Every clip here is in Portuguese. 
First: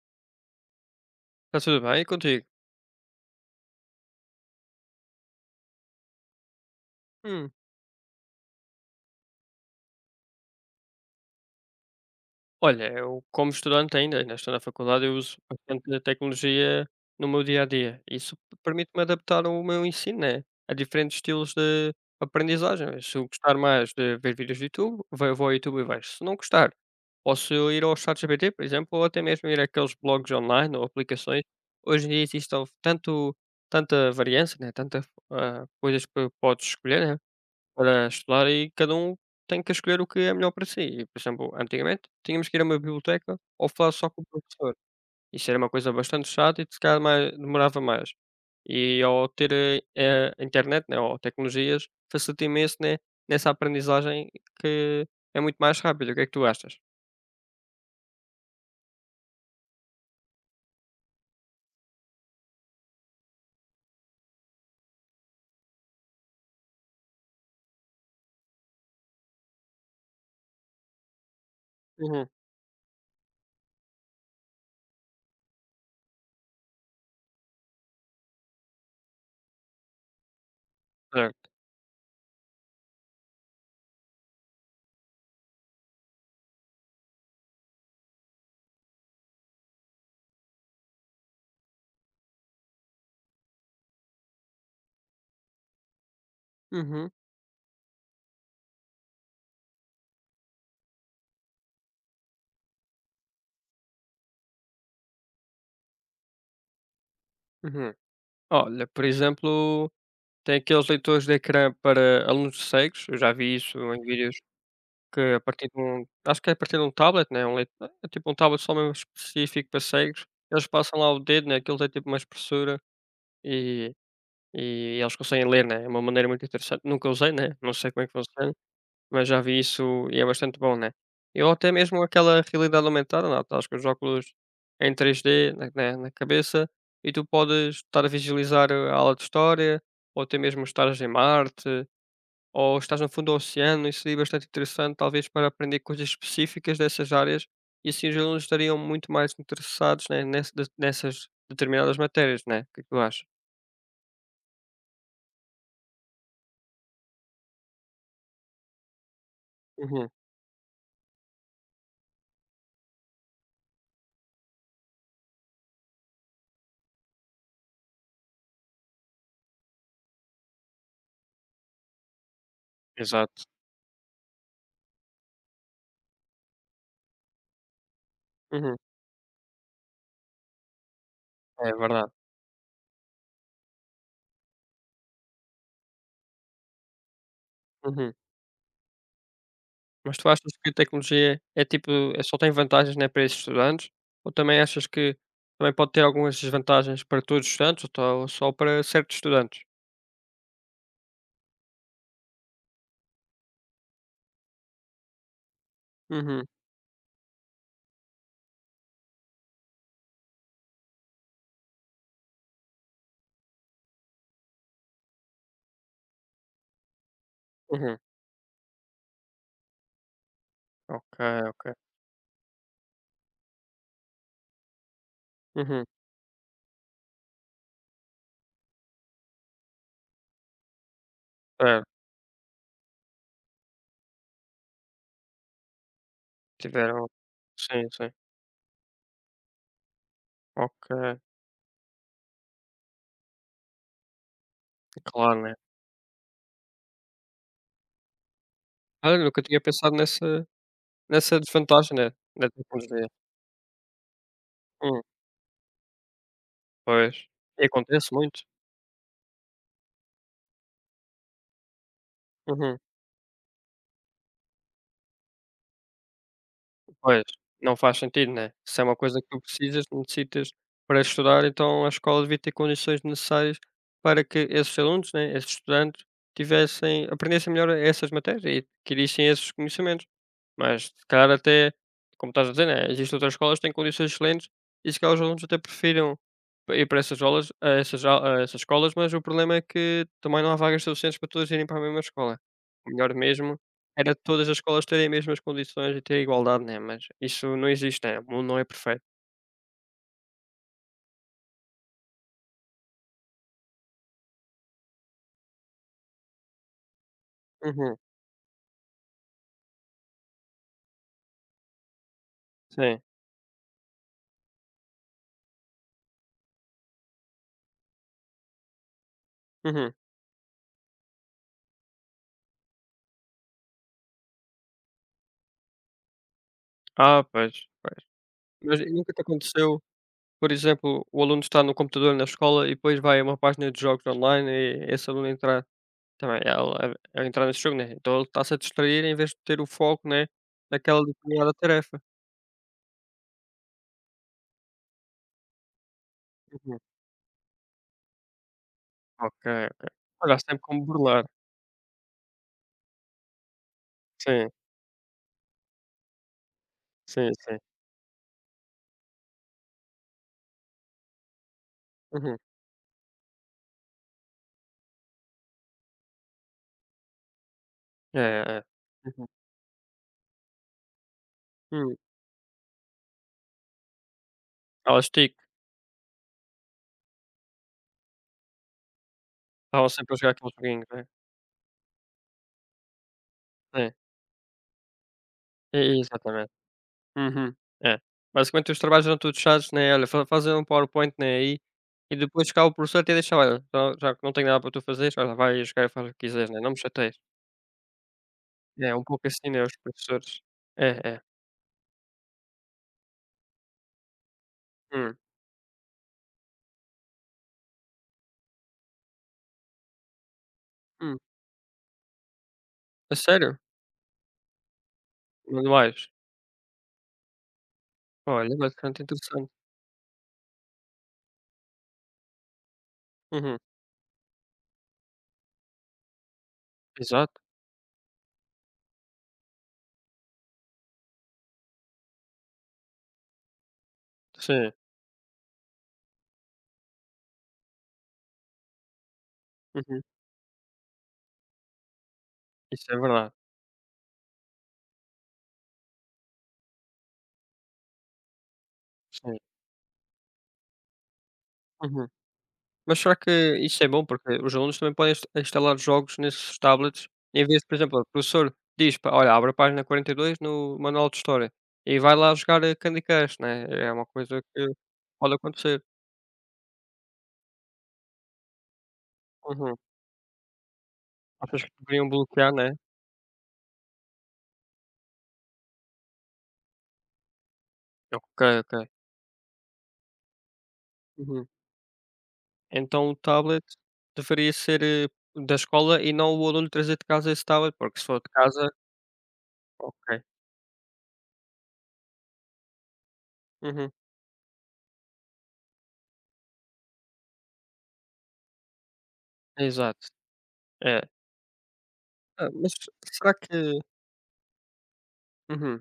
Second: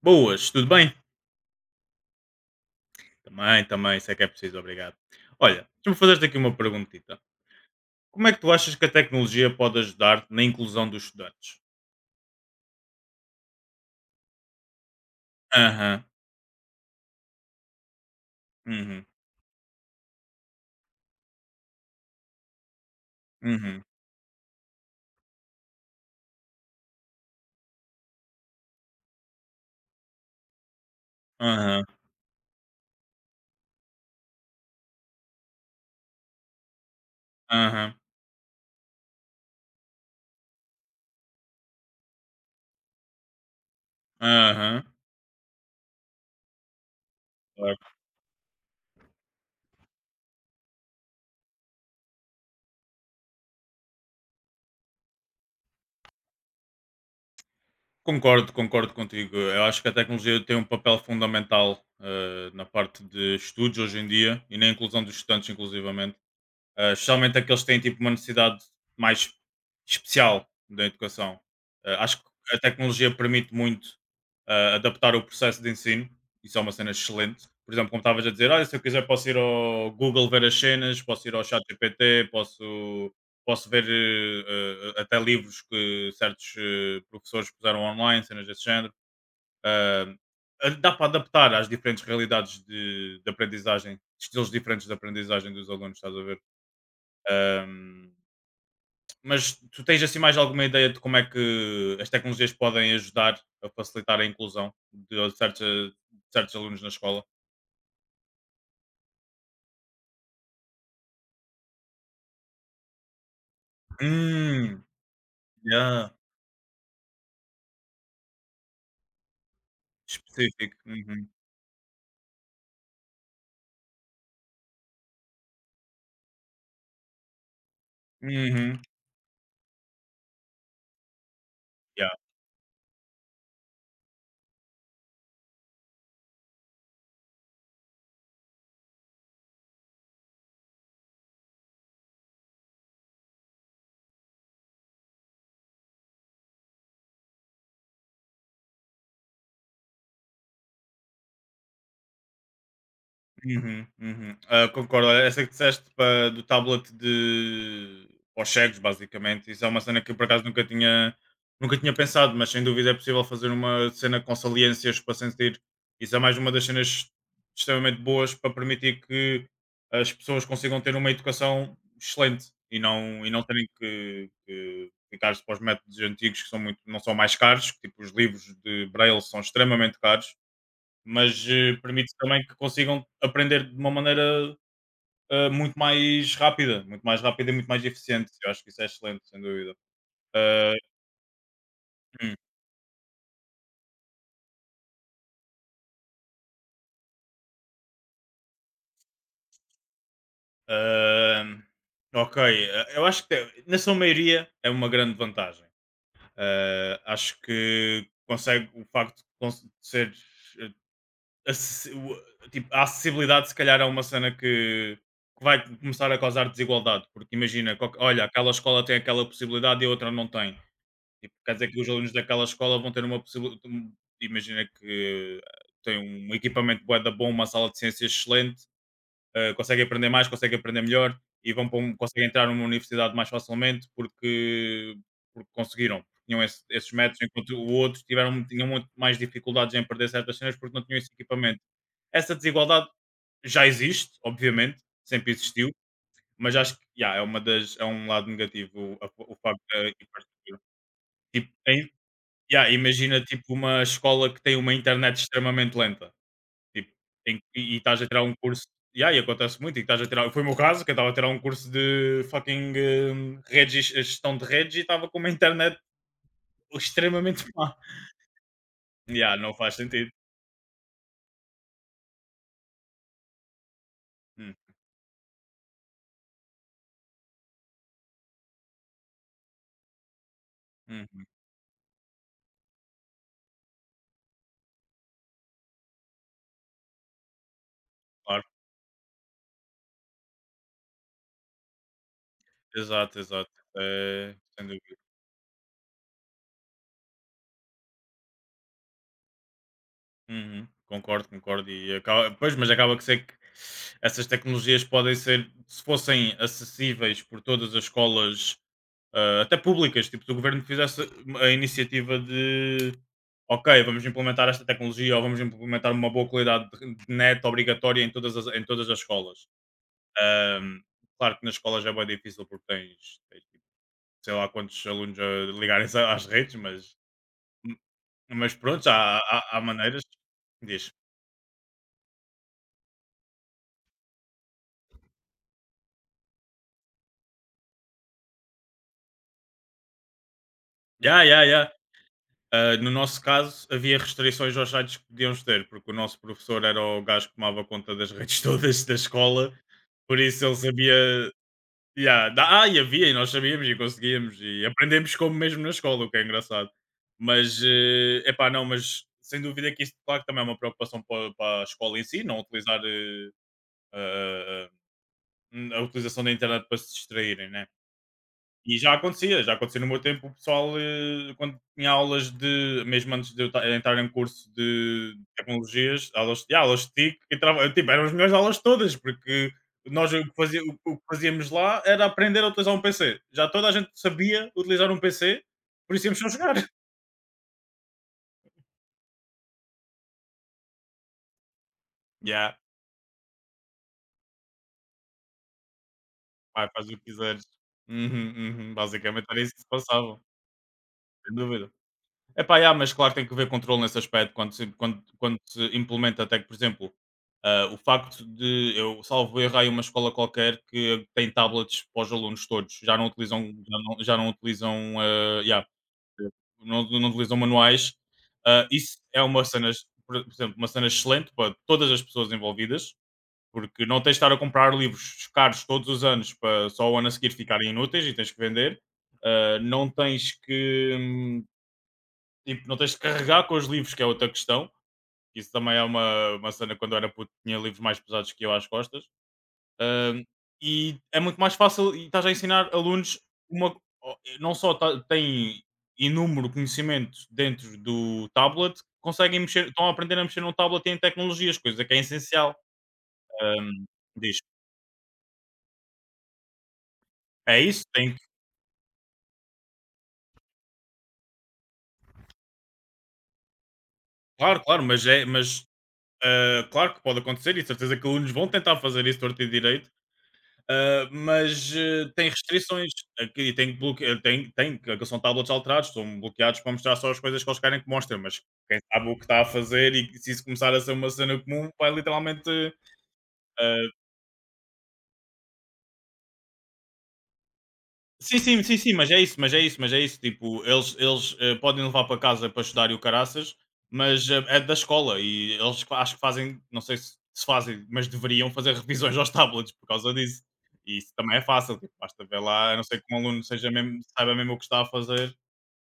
Boas, tudo bem? Está tudo bem e contigo? Também, também, isso é que é preciso, obrigado. Olha, deixa-me fazer-te aqui uma perguntita. Hum. Como é que tu achas que a tecnologia pode ajudar na inclusão dos estudantes? Olha, eu como estudante ainda estou na faculdade, eu uso bastante a Aham, tecnologia no meu dia a dia. Isso permite-me uhum, adaptar o meu ensino, né? A diferentes estilos de aprendizagem. Se eu gostar uhum, mais de ver vídeos do YouTube, vou ao YouTube e vejo. Se não gostar, posso ir ao ChatGPT, por exemplo, ou até mesmo ir àqueles blogs online ou aplicações. aham, Hoje em dia existe tanto, tanta variância, né? Tanta coisas que podes escolher, né? aham, Para estudar e cada um tem que escolher o que é melhor para si. E, por exemplo, antigamente tínhamos que ir a uma biblioteca ou falar só com o professor. aham. Isso era uma coisa bastante chata e se calhar demorava Claro. mais. E ao ter a internet, né, ou tecnologias, facilita imenso né, nessa aprendizagem que é muito mais rápida. O que é que tu achas? Concordo, concordo contigo. Eu acho que a tecnologia tem um papel fundamental na parte de estudos hoje em dia e na inclusão dos estudantes, inclusivamente. Especialmente aqueles que têm tipo uma necessidade mais especial da educação. Acho Uhum, que a tecnologia permite muito adaptar o processo de ensino, isso é uma cena excelente. Por exemplo, como estavas a dizer, olha, se eu quiser posso ir ao Google ver as cenas, posso ir ao certo. chat GPT, posso, posso ver até livros que certos professores puseram online, cenas desse género. Ah, Dá para adaptar às diferentes realidades de aprendizagem, estilos diferentes de aprendizagem dos alunos, estás a ver? Uhum, Ahm, mas tu tens assim mais alguma ideia de como é que as tecnologias podem ajudar a facilitar a inclusão de certos alunos na escola? uhum. Olha, por exemplo, tem aqueles leitores de ecrã para alunos cegos, eu já vi isso em vídeos. Hum, Que, a partir de um yeah, acho que é a partir de um tablet, né, um leit é tipo um tablet só mesmo específico para cegos. Eles específico. passam lá o Uhum. dedo, né, aquilo tem tipo uma espessura e e eles conseguem ler, né, é uma maneira muito interessante. Nunca usei, né, não sei como é que funciona, Uhum. mas já vi isso e é bastante bom, né. Ou até mesmo aquela realidade aumentada, lá estás com os óculos em 3D na né, na cabeça e tu podes estar a visualizar a aula de história ou até mesmo estares em Marte ou estás no fundo do oceano, isso seria bastante interessante, talvez para aprender coisas específicas dessas áreas, e assim os alunos estariam muito mais interessados, né, nessas determinadas matérias, né? O que é que tu achas? Uhum, uhum. Ah, concordo. Olha, essa que disseste do tablet de aos cegos, basicamente. Isso é uma cena Uhum, que eu por acaso nunca tinha pensado, mas sem dúvida é possível fazer uma cena com saliências para sentir. Isso é mais uma das cenas extremamente boas para permitir que as pessoas consigam ter uma educação excelente e e não exato. terem que ficar-se para os métodos antigos que são muito, não são mais caros, que, tipo os livros Uhum, de Braille são extremamente caros mas é verdade. permite também que consigam aprender de uma maneira muito mais rápida e muito mais Uhum. eficiente. Eu acho que isso é excelente, sem dúvida. Mas tu achas que a Ah, tecnologia é tipo, hum, só tem vantagens, né, para esses estudantes? Ou também achas que também pode ter algumas desvantagens para todos os estudantes, ou só para certos estudantes? ah, ok, eu acho que na sua maioria é uma grande vantagem. Uhum, Acho que consegue o facto de de ser eh, tipo, a acessibilidade se calhar é uma cena que vai começar a causar desigualdade, porque imagina, uhum. Olha, aquela escola tem aquela possibilidade e a outra não tem. Ok, Tipo, quer dizer ok. que os alunos daquela escola vão ter uma possibilidade. Imagina que Uhum. têm um equipamento bué da bom, uma sala de ciências excelente, conseguem aprender mais, conseguem aprender melhor e vão para É, conseguem entrar numa universidade mais facilmente porque conseguiram, porque tinham esses tiveram. métodos, enquanto o Sim, outro sim. Tinham muito mais dificuldades em perder certas cenas porque não Ok. tinham esse equipamento. Essa desigualdade já existe, obviamente, sempre Claro, né. existiu, mas acho que yeah, é uma das é um lado negativo Olha, o nunca tinha facto pensado nessa de. desvantagem, né, da Yeah, tecnologia. imagina tipo uma escola que tem uma Hum, internet extremamente lenta, tipo, pois. em que E e estás a acontece tirar um muito. curso yeah, e acontece muito, e estás a tirar foi o meu caso, que eu estava a tirar um curso de fucking, Uhum. Redes e gestão de redes e estava com uma internet Pois, extremamente má. não faz sentido, né. Se é uma coisa que Yeah, tu não faz precisas, sentido. necessitas para estudar, então a escola devia ter condições necessárias para que Hum, esses alunos, né, esses estudantes, tivessem aprendessem melhor essas matérias e adquirissem esses conhecimentos. Mas se uhum, calhar até, como estás a dizer, né, existem outras escolas que têm condições excelentes e se calhar os alunos até prefiram pa ir para essas aulas a claro. essas escolas, mas o problema é que também não há vagas suficientes para todos irem para a mesma escola. O melhor Exato, exato. mesmo era todas as Sem escolas dúvida. terem as mesmas condições e ter igualdade, né, mas isso não existe, né, o mundo não é perfeito. Uhum, concordo, concordo e acaba pois, mas acaba que ser que essas tecnologias podem ser se fossem acessíveis por todas as Uhum, escolas, até públicas, tipo do governo que fizesse a iniciativa de sim. ok, vamos implementar esta tecnologia ou vamos implementar uma boa qualidade de net obrigatória em todas em todas as escolas. Uhum. Ahm, Claro que nas escolas já é bem difícil porque tens, sei lá quantos alunos a ligarem-se às redes, Ah, pois, pois. mas Mas pronto, e já nunca te há aconteceu, maneiras. por Diz. exemplo, o aluno está no computador na escola e depois vai a uma página de jogos online e esse aluno entrar também, ela a entrar nesse jogo, né, então ele está-se a distrair em vez de ter o foco, né, naquela Ya, ya, determinada ya. tarefa. Ah, no nosso caso, havia restrições aos sites que podíamos ter, porque o nosso professor Uhum. era o gajo que tomava conta das redes todas da Ok, escola, ok. por Olha, isso ele sempre como sabia. burlar. Yeah, e havia, e nós sabíamos e conseguíamos, Sim, e aprendemos como mesmo na escola, o que é engraçado. sim, sim. Mas, é epá, não, mas sem dúvida que isso, claro, que também é uma preocupação para a escola em si, Uhum. não utilizar ah, ah, a utilização da internet para se distraírem, né? É, é, é. E Uhum. Já acontecia no meu tempo, o pessoal, quando tinha Hum. aulas de mesmo antes de eu entrar em curso Ela de estica, tecnologias, aulas, yeah, aulas de TIC, entrava, eu, tipo, eram as melhores aulas todas, porque estavam nós sempre a jogar aquele joguinho, o né. que fazíamos lá era aprender a utilizar um PC. Já toda a gente É, sabia utilizar um PC, e por isso íamos só exatamente. jogar. Uhum. É. Basicamente os trabalhos eram todos chatos, né, olha, fa fazer um PowerPoint, né, aí, e depois Yeah, cá o professor até deixava: "Olha, já que não tenho nada para tu fazer olha, vai jogar e faz o que quiseres, né, vai, não me faz o que chateies". quiseres. Uhum, uhum, É um pouco basicamente era assim, isso que né, se os passava, professores. É, é. sem dúvida. Epá, yeah, mas claro que tem que haver controle nesse aspecto quando Hum, quando se implementa até que, por exemplo, o facto de eu salvo erro há aí uma escola qualquer que hum. tem tablets para os alunos todos, já não A utilizam, sério? Já não utilizam, ah, yeah, Manuais? Não utilizam manuais. Olha, Ah, isso bastante é uma interessante. cena, por exemplo, uma cena excelente para todas as pessoas envolvidas, Uhum. porque não tens de estar a comprar livros caros todos os anos para só o ano a seguir Exato. ficarem inúteis e tens que vender. Ah, não tens que tipo, não tens de carregar com os livros, que é outra questão. Sim. Isso também é uma cena quando eu era puto, tinha livros mais pesados que eu às costas. Uhum. Ahm, e é muito mais fácil e estás a ensinar Isso é alunos verdade. uma. Ó, não só têm inúmero conhecimento dentro do tablet, Sim. conseguem mexer, estão a aprender a mexer num tablet e em tecnologias, coisa que é Uhum. essencial. Mas será que isso Ahm, é bom? Porque diz, os alunos também podem instalar jogos nesses tablets, em é vez de, por isso, exemplo, o tem que. professor diz: "Pa olha, abre a página 42 no manual de história", e vai lá jogar a Candy Crush, né, é uma coisa Claro, que claro, mas é, pode mas acontecer. Claro que pode acontecer e certeza que alunos vão tentar fazer isso torto e Uhum. direito. Ah, Achas que mas, deveriam tem bloquear, né? restrições aqui tem tem, que são tablets alterados, estão bloqueados para mostrar só as coisas que eles querem que mostre, Ok, mas quem ok. sabe o que está a fazer e se isso começar a ser uma cena Uhum. comum vai literalmente, Então o tablet ah. deveria ser, da escola e não o aluno trazer de casa esse tablet, porque se for de Sim, sim, casa sim, sim, mas é isso, mas é isso, mas é isso. ok. Tipo, eles podem levar para casa para estudar e o caraças, Uhum, mas é da escola e eles acho que fazem, não sei se fazem, mas deveriam fazer revisões aos tablets por exato. causa disso. E É. isso também é fácil, tipo, basta ver Ah, mas lá, a não ser que um será aluno seja que, mesmo, saiba mesmo o que está a fazer. uhum.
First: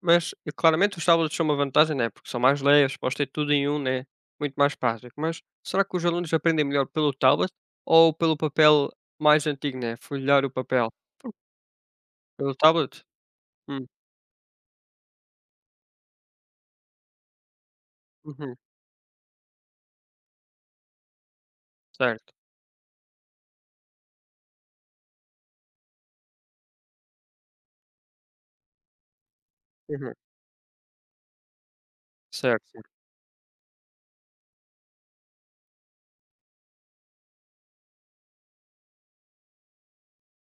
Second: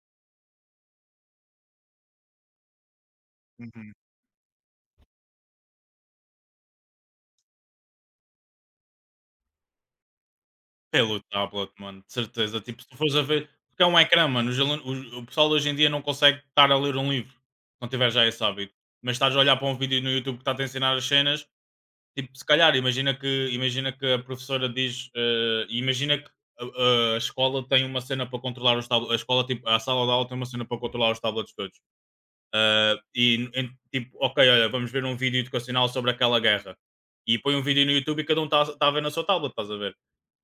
Mas, claramente os tablets são uma vantagem, né, porque são mais leves, podes ter tudo em um Uhum. né, muito mais prático. Mas será que os alunos aprendem melhor pelo tablet ou pelo papel mais antigo, né, folhear o papel? Pelo tablet, mano, de Pelo certeza. Tipo, se tu tablet? fores a ver, porque é Hum, um ecrã, mano, o pessoal hoje em dia não consegue estar a ler um livro, se não tiver já esse uhum, hábito. Mas estás a olhar para um vídeo no YouTube que está a ensinar as cenas. certo. Tipo, se calhar, imagina que a professora diz, imagina que a escola tem uma cena para controlar os tablets, a escola, tipo, a sala de Uhum, aula tem uma cena para controlar os tablets todos. certo, certo, Tipo, ok, olha, vamos ver um vídeo educacional sobre aquela guerra. E põe um vídeo no YouTube e cada um está a ver na sua tablet, estás a ver?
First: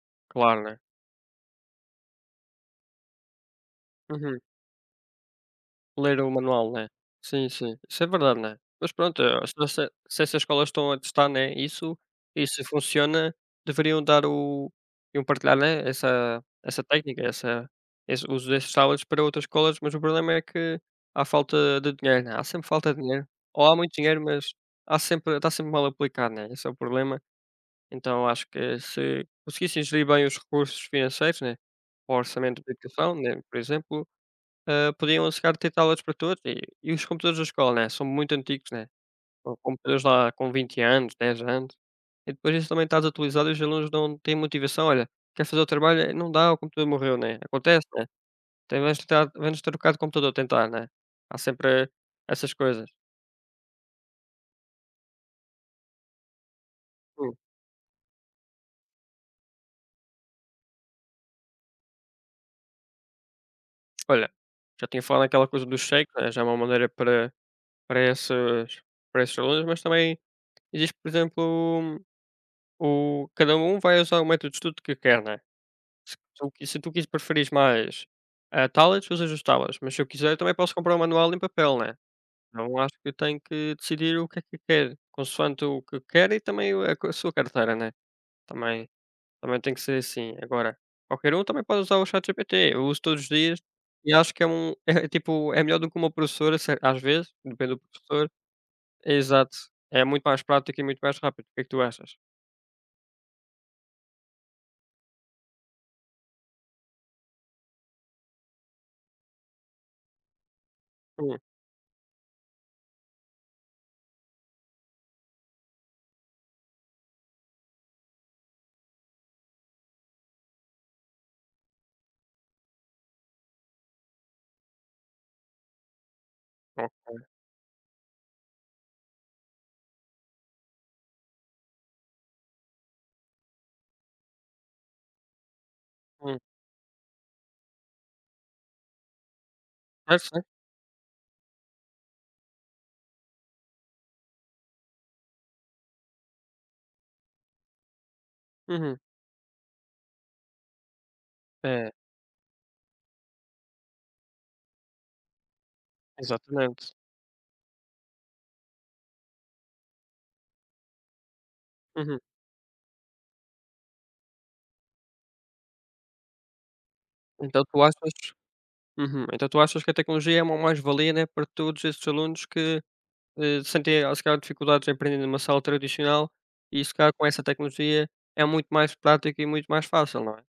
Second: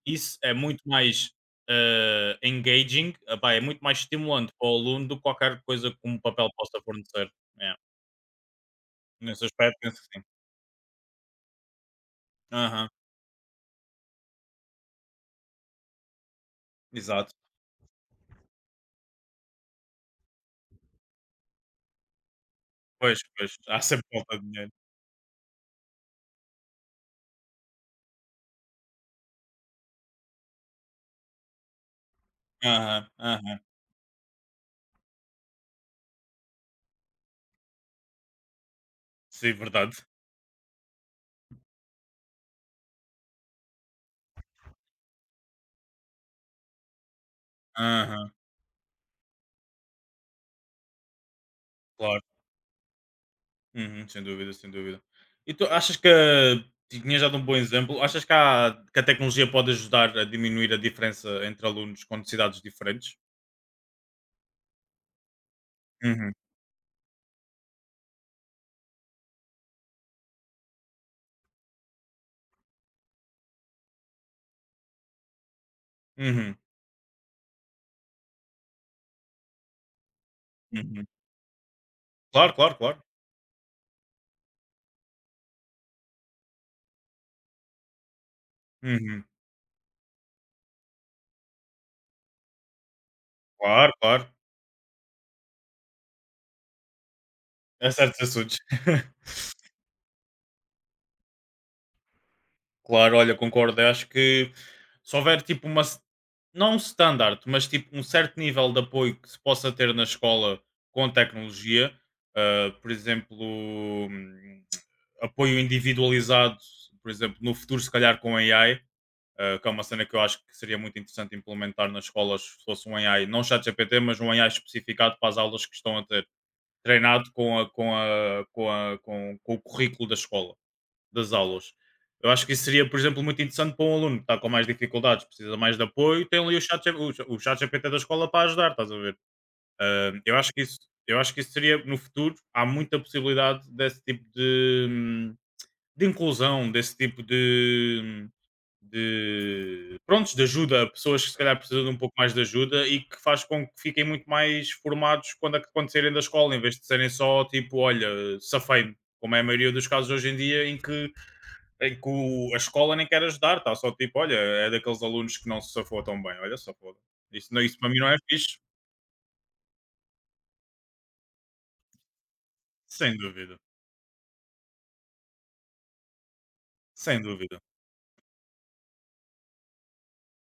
Isso é claro, né. muito mais engaging, pá, é muito mais Uhum. estimulante para o aluno do que qualquer coisa que Ler um o papel manual, possa né. fornecer. Sim, É. sim. Isso é verdade, né. Mas pronto, Nesse se aspecto, se penso que se sim. essas escolas estão a testar, né, isso e se Aham, funciona, deveriam dar o iam partilhar, né, essa técnica, exato. essa esse uso desses tablets para outras escolas, mas o problema é que há falta de dinheiro, né, há sempre falta de Pois, dinheiro. pois, Ou há há muito sempre dinheiro, falta de mas dinheiro. há sempre está sempre mal aplicado, né, esse é o problema. Então acho que se conseguissem gerir bem os recursos financeiros, né, o orçamento de Aham, educação, né, por aham. exemplo podiam chegar a ter tablets para todos e os computadores da escola, né, são muito antigos, né, Sim, são verdade. computadores lá com 20 anos, 10 anos, e depois isso também está desatualizado e os alunos não têm motivação, olha, quer fazer o trabalho, não dá, o computador morreu, né, acontece, né, Aham, tem vamos tentar vamos trocar de computador, tentar, né, há sempre claro. essas coisas. Uhum, sem dúvida, sem dúvida. E tu achas que tinha já Hum. dado um bom exemplo? Achas que, há, que a tecnologia pode ajudar a diminuir a diferença entre alunos com necessidades diferentes? Olha, já tinha falado naquela coisa do shake, né, Uhum, já é uma maneira para esses para esses alunos, mas também existe, por exemplo, o cada um vai usar o método de estudo que quer, né. Se tu uhum, qui- se tu quis preferires mais, tablets, usas os tablets, mas se eu quiser também posso comprar um uhum. manual em papel, né. Claro, Então claro, acho claro. que tenho que decidir o que é que quero, consoante o que quero e também a sua carteira, né. Também Uhum. também tem que ser assim. Agora, qualquer um também pode usar o ChatGPT, eu uso todos os dias Claro, e claro. acho que é tipo, é melhor do que uma professora se às vezes, depende do É certos professor. assuntos. Exato, é muito mais prático e muito mais rápido. O que é que tu achas? Claro, olha, concordo. Eu acho que se houver tipo uma, não um standard, mas tipo um certo nível de apoio que se possa ter na escola com Hum. tecnologia, por exemplo, hum, apoio individualizado, por exemplo, no futuro, se calhar com AI, que é uma cena que eu acho que seria muito interessante implementar nas escolas se fosse um AI, não chat GPT, mas um AI especificado para as aulas que estão a ter, Ok. treinado com o currículo da escola das aulas. Eu acho que isso seria, por exemplo, muito interessante para um aluno que está com mais dificuldades, precisa mais de apoio, Hum, tem ali o o chat GPT da escola para ajudar, estás a ver? Certo, Acho certo. que eu acho que isso seria, no futuro, há muita possibilidade desse tipo de inclusão, desse tipo Uhum. de prontos de ajuda a pessoas que se calhar precisam É, de um pouco mais de ajuda e que faz com que fiquem muito mais formados quando acontecerem da escola, em vez de exatamente. serem só tipo, olha, safei, como é a maioria dos casos hoje em dia, em que Uhum. A escola nem quer ajudar, está só tipo, olha, é daqueles alunos que não se safou tão bem, olha só, foda. Isso, Então isso tu para mim não achas, é fixe, uhum, então tu achas que a tecnologia é uma mais-valia, né, para todos esses alunos que, sem dúvida, sentem, se calhar dificuldades em aprender numa sala tradicional e se calhar sem com essa dúvida. tecnologia é muito mais prático e muito mais fácil, não é?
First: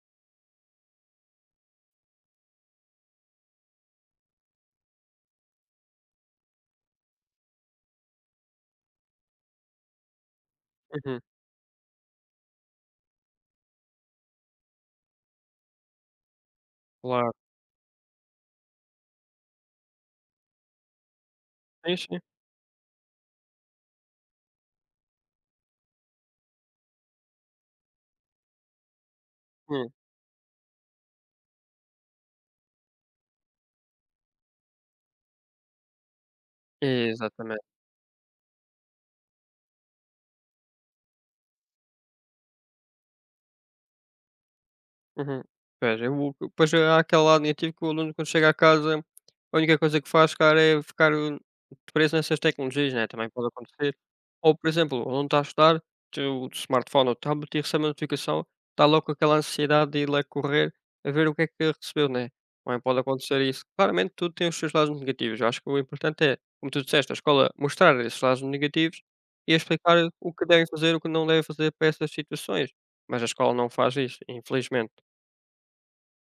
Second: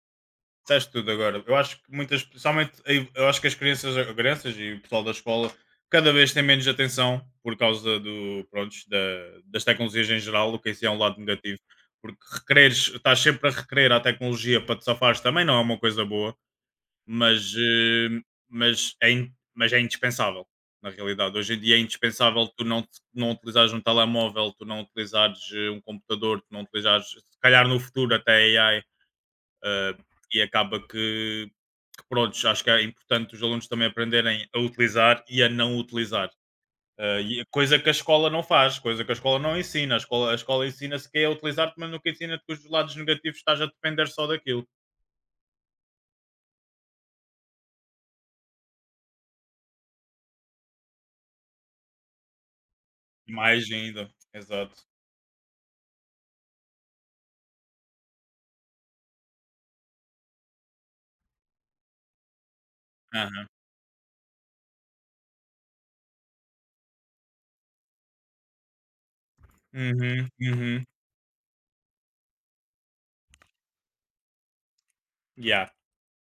Disseste tudo agora. Eu acho que muitas, principalmente, aí, eu acho que as crianças e o pessoal da escola cada vez têm menos atenção por causa do, pronto, das tecnologias em geral, o que isso é um lado Uhum, negativo. Porque requereres, estás sempre a requerer a tecnologia para te safares também não é uma coisa boa. claro. Mas, eh, mas, é in mas é indispensável, na realidade. Hoje em dia é Sim, sim. indispensável tu não te não utilizares um telemóvel, tu não utilizares, um computador, tu não utilizares se calhar no futuro até AI, Hum, eh, e acaba que prontos, acho que é importante os alunos também aprenderem a utilizar e a não utilizar. E exatamente. coisa que a escola não faz, coisa que a escola não ensina. A escola ensina-se que é a utilizar-te, mas nunca ensina-te que os lados negativos estás a depender só daquilo. Uhum. Pois, eu pois há aquele lado negativo que o aluno quando chega a casa, a única coisa que faz, cara, é ficar, preso nessas tecnologias, né, também pode Mais acontecer. ainda, Ou, por exato. exemplo, o aluno está a estudar, tem o smartphone ou tablet e recebe uma notificação, está logo com aquela ansiedade de ir lá correr a ver o que é que recebeu, né. Também pode acontecer Ah. isso. Claramente tudo tem os seus lados negativos. Eu acho que o importante é, como tu disseste, a escola mostrar esses lados negativos e explicar Uhum, o que devem uhum. fazer, o que não devem fazer para essas situações, mas a escola não faz isso, infelizmente. Yeah,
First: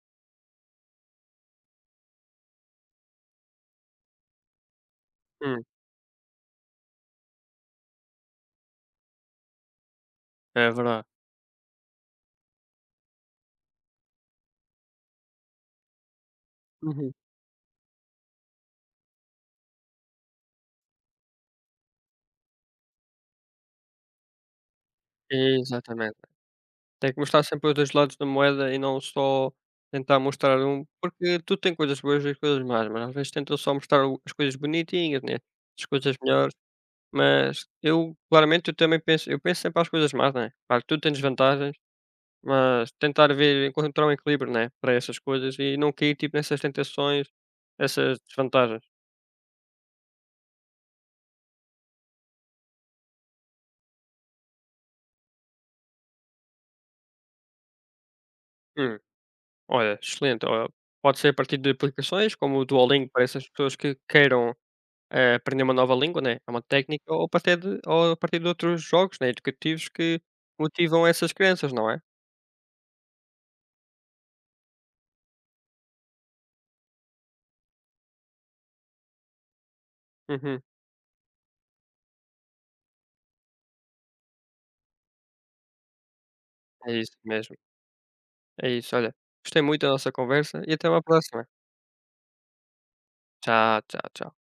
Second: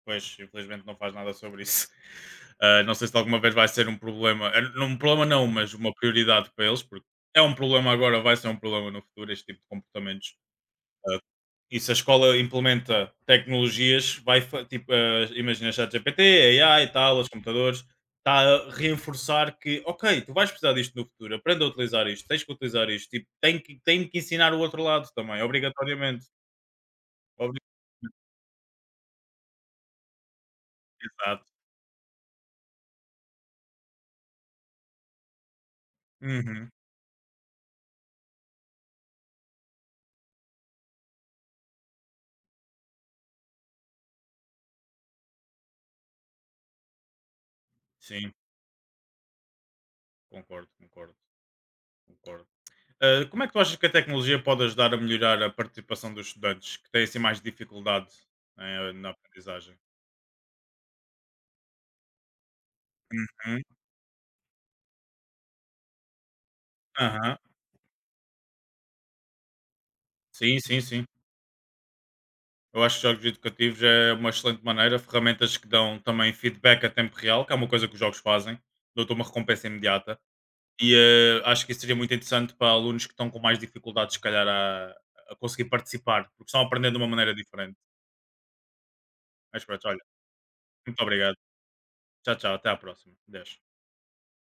pois, infelizmente não faz nada sobre isso. Ah, não sei se alguma vez vai ser um problema, não um problema não, Hum, mas uma prioridade para eles, porque é um problema agora, vai ser um problema no futuro, este tipo de comportamentos. é verdade. Ah, e se a escola implementa tecnologias, tipo, ah, imagina ChatGPT, AI e Uhum. tal, os computadores, está a reforçar que, ok, tu vais precisar disto no futuro, aprenda a utilizar isto, tens que utilizar isto, tipo, tem que ensinar o outro lado também, Exatamente. obrigatoriamente. Tem que mostrar Obri- sempre os 2 lados da moeda e não só tentar mostrar um porque Exato. tudo tem coisas boas e coisas más, mas às vezes tentam só mostrar o as coisas bonitinhas, né, as coisas melhores, Uhum. mas eu, claramente, eu também penso, eu penso sempre às coisas más, né. Claro que tudo tem desvantagens, mas tentar ver encontrar um equilíbrio, né, para essas coisas e não cair, tipo, nessas tentações, essas Sim, desvantagens. concordo, concordo, concordo. Ah, como é que tu achas que a tecnologia pode ajudar a melhorar a participação dos estudantes que têm assim mais dificuldade Hum. na aprendizagem? Olha, excelente, olha, pode ser a partir de aplicações como o Duolingo para essas Uhum, pessoas que queiram aprender uma nova língua, né, é uma técnica ou a aham. partir de outros jogos, né, educativos que Sim, sim, motivam sim. essas crianças, não é? Eu acho que jogos educativos é uma excelente maneira, ferramentas que dão também feedback a tempo real, que é uma coisa que os jogos fazem, dão-te uma recompensa imediata. Uhum. E acho que isso seria muito interessante para alunos que estão com mais dificuldades, se a conseguir participar, porque estão É aprendendo de uma isso maneira mesmo. diferente. É isso, olha, gostei Mas muito da pronto, olha, nossa conversa e até muito uma obrigado. próxima. Tchau, tchau, até à próxima. Adeus. Tchau, tchau, tchau.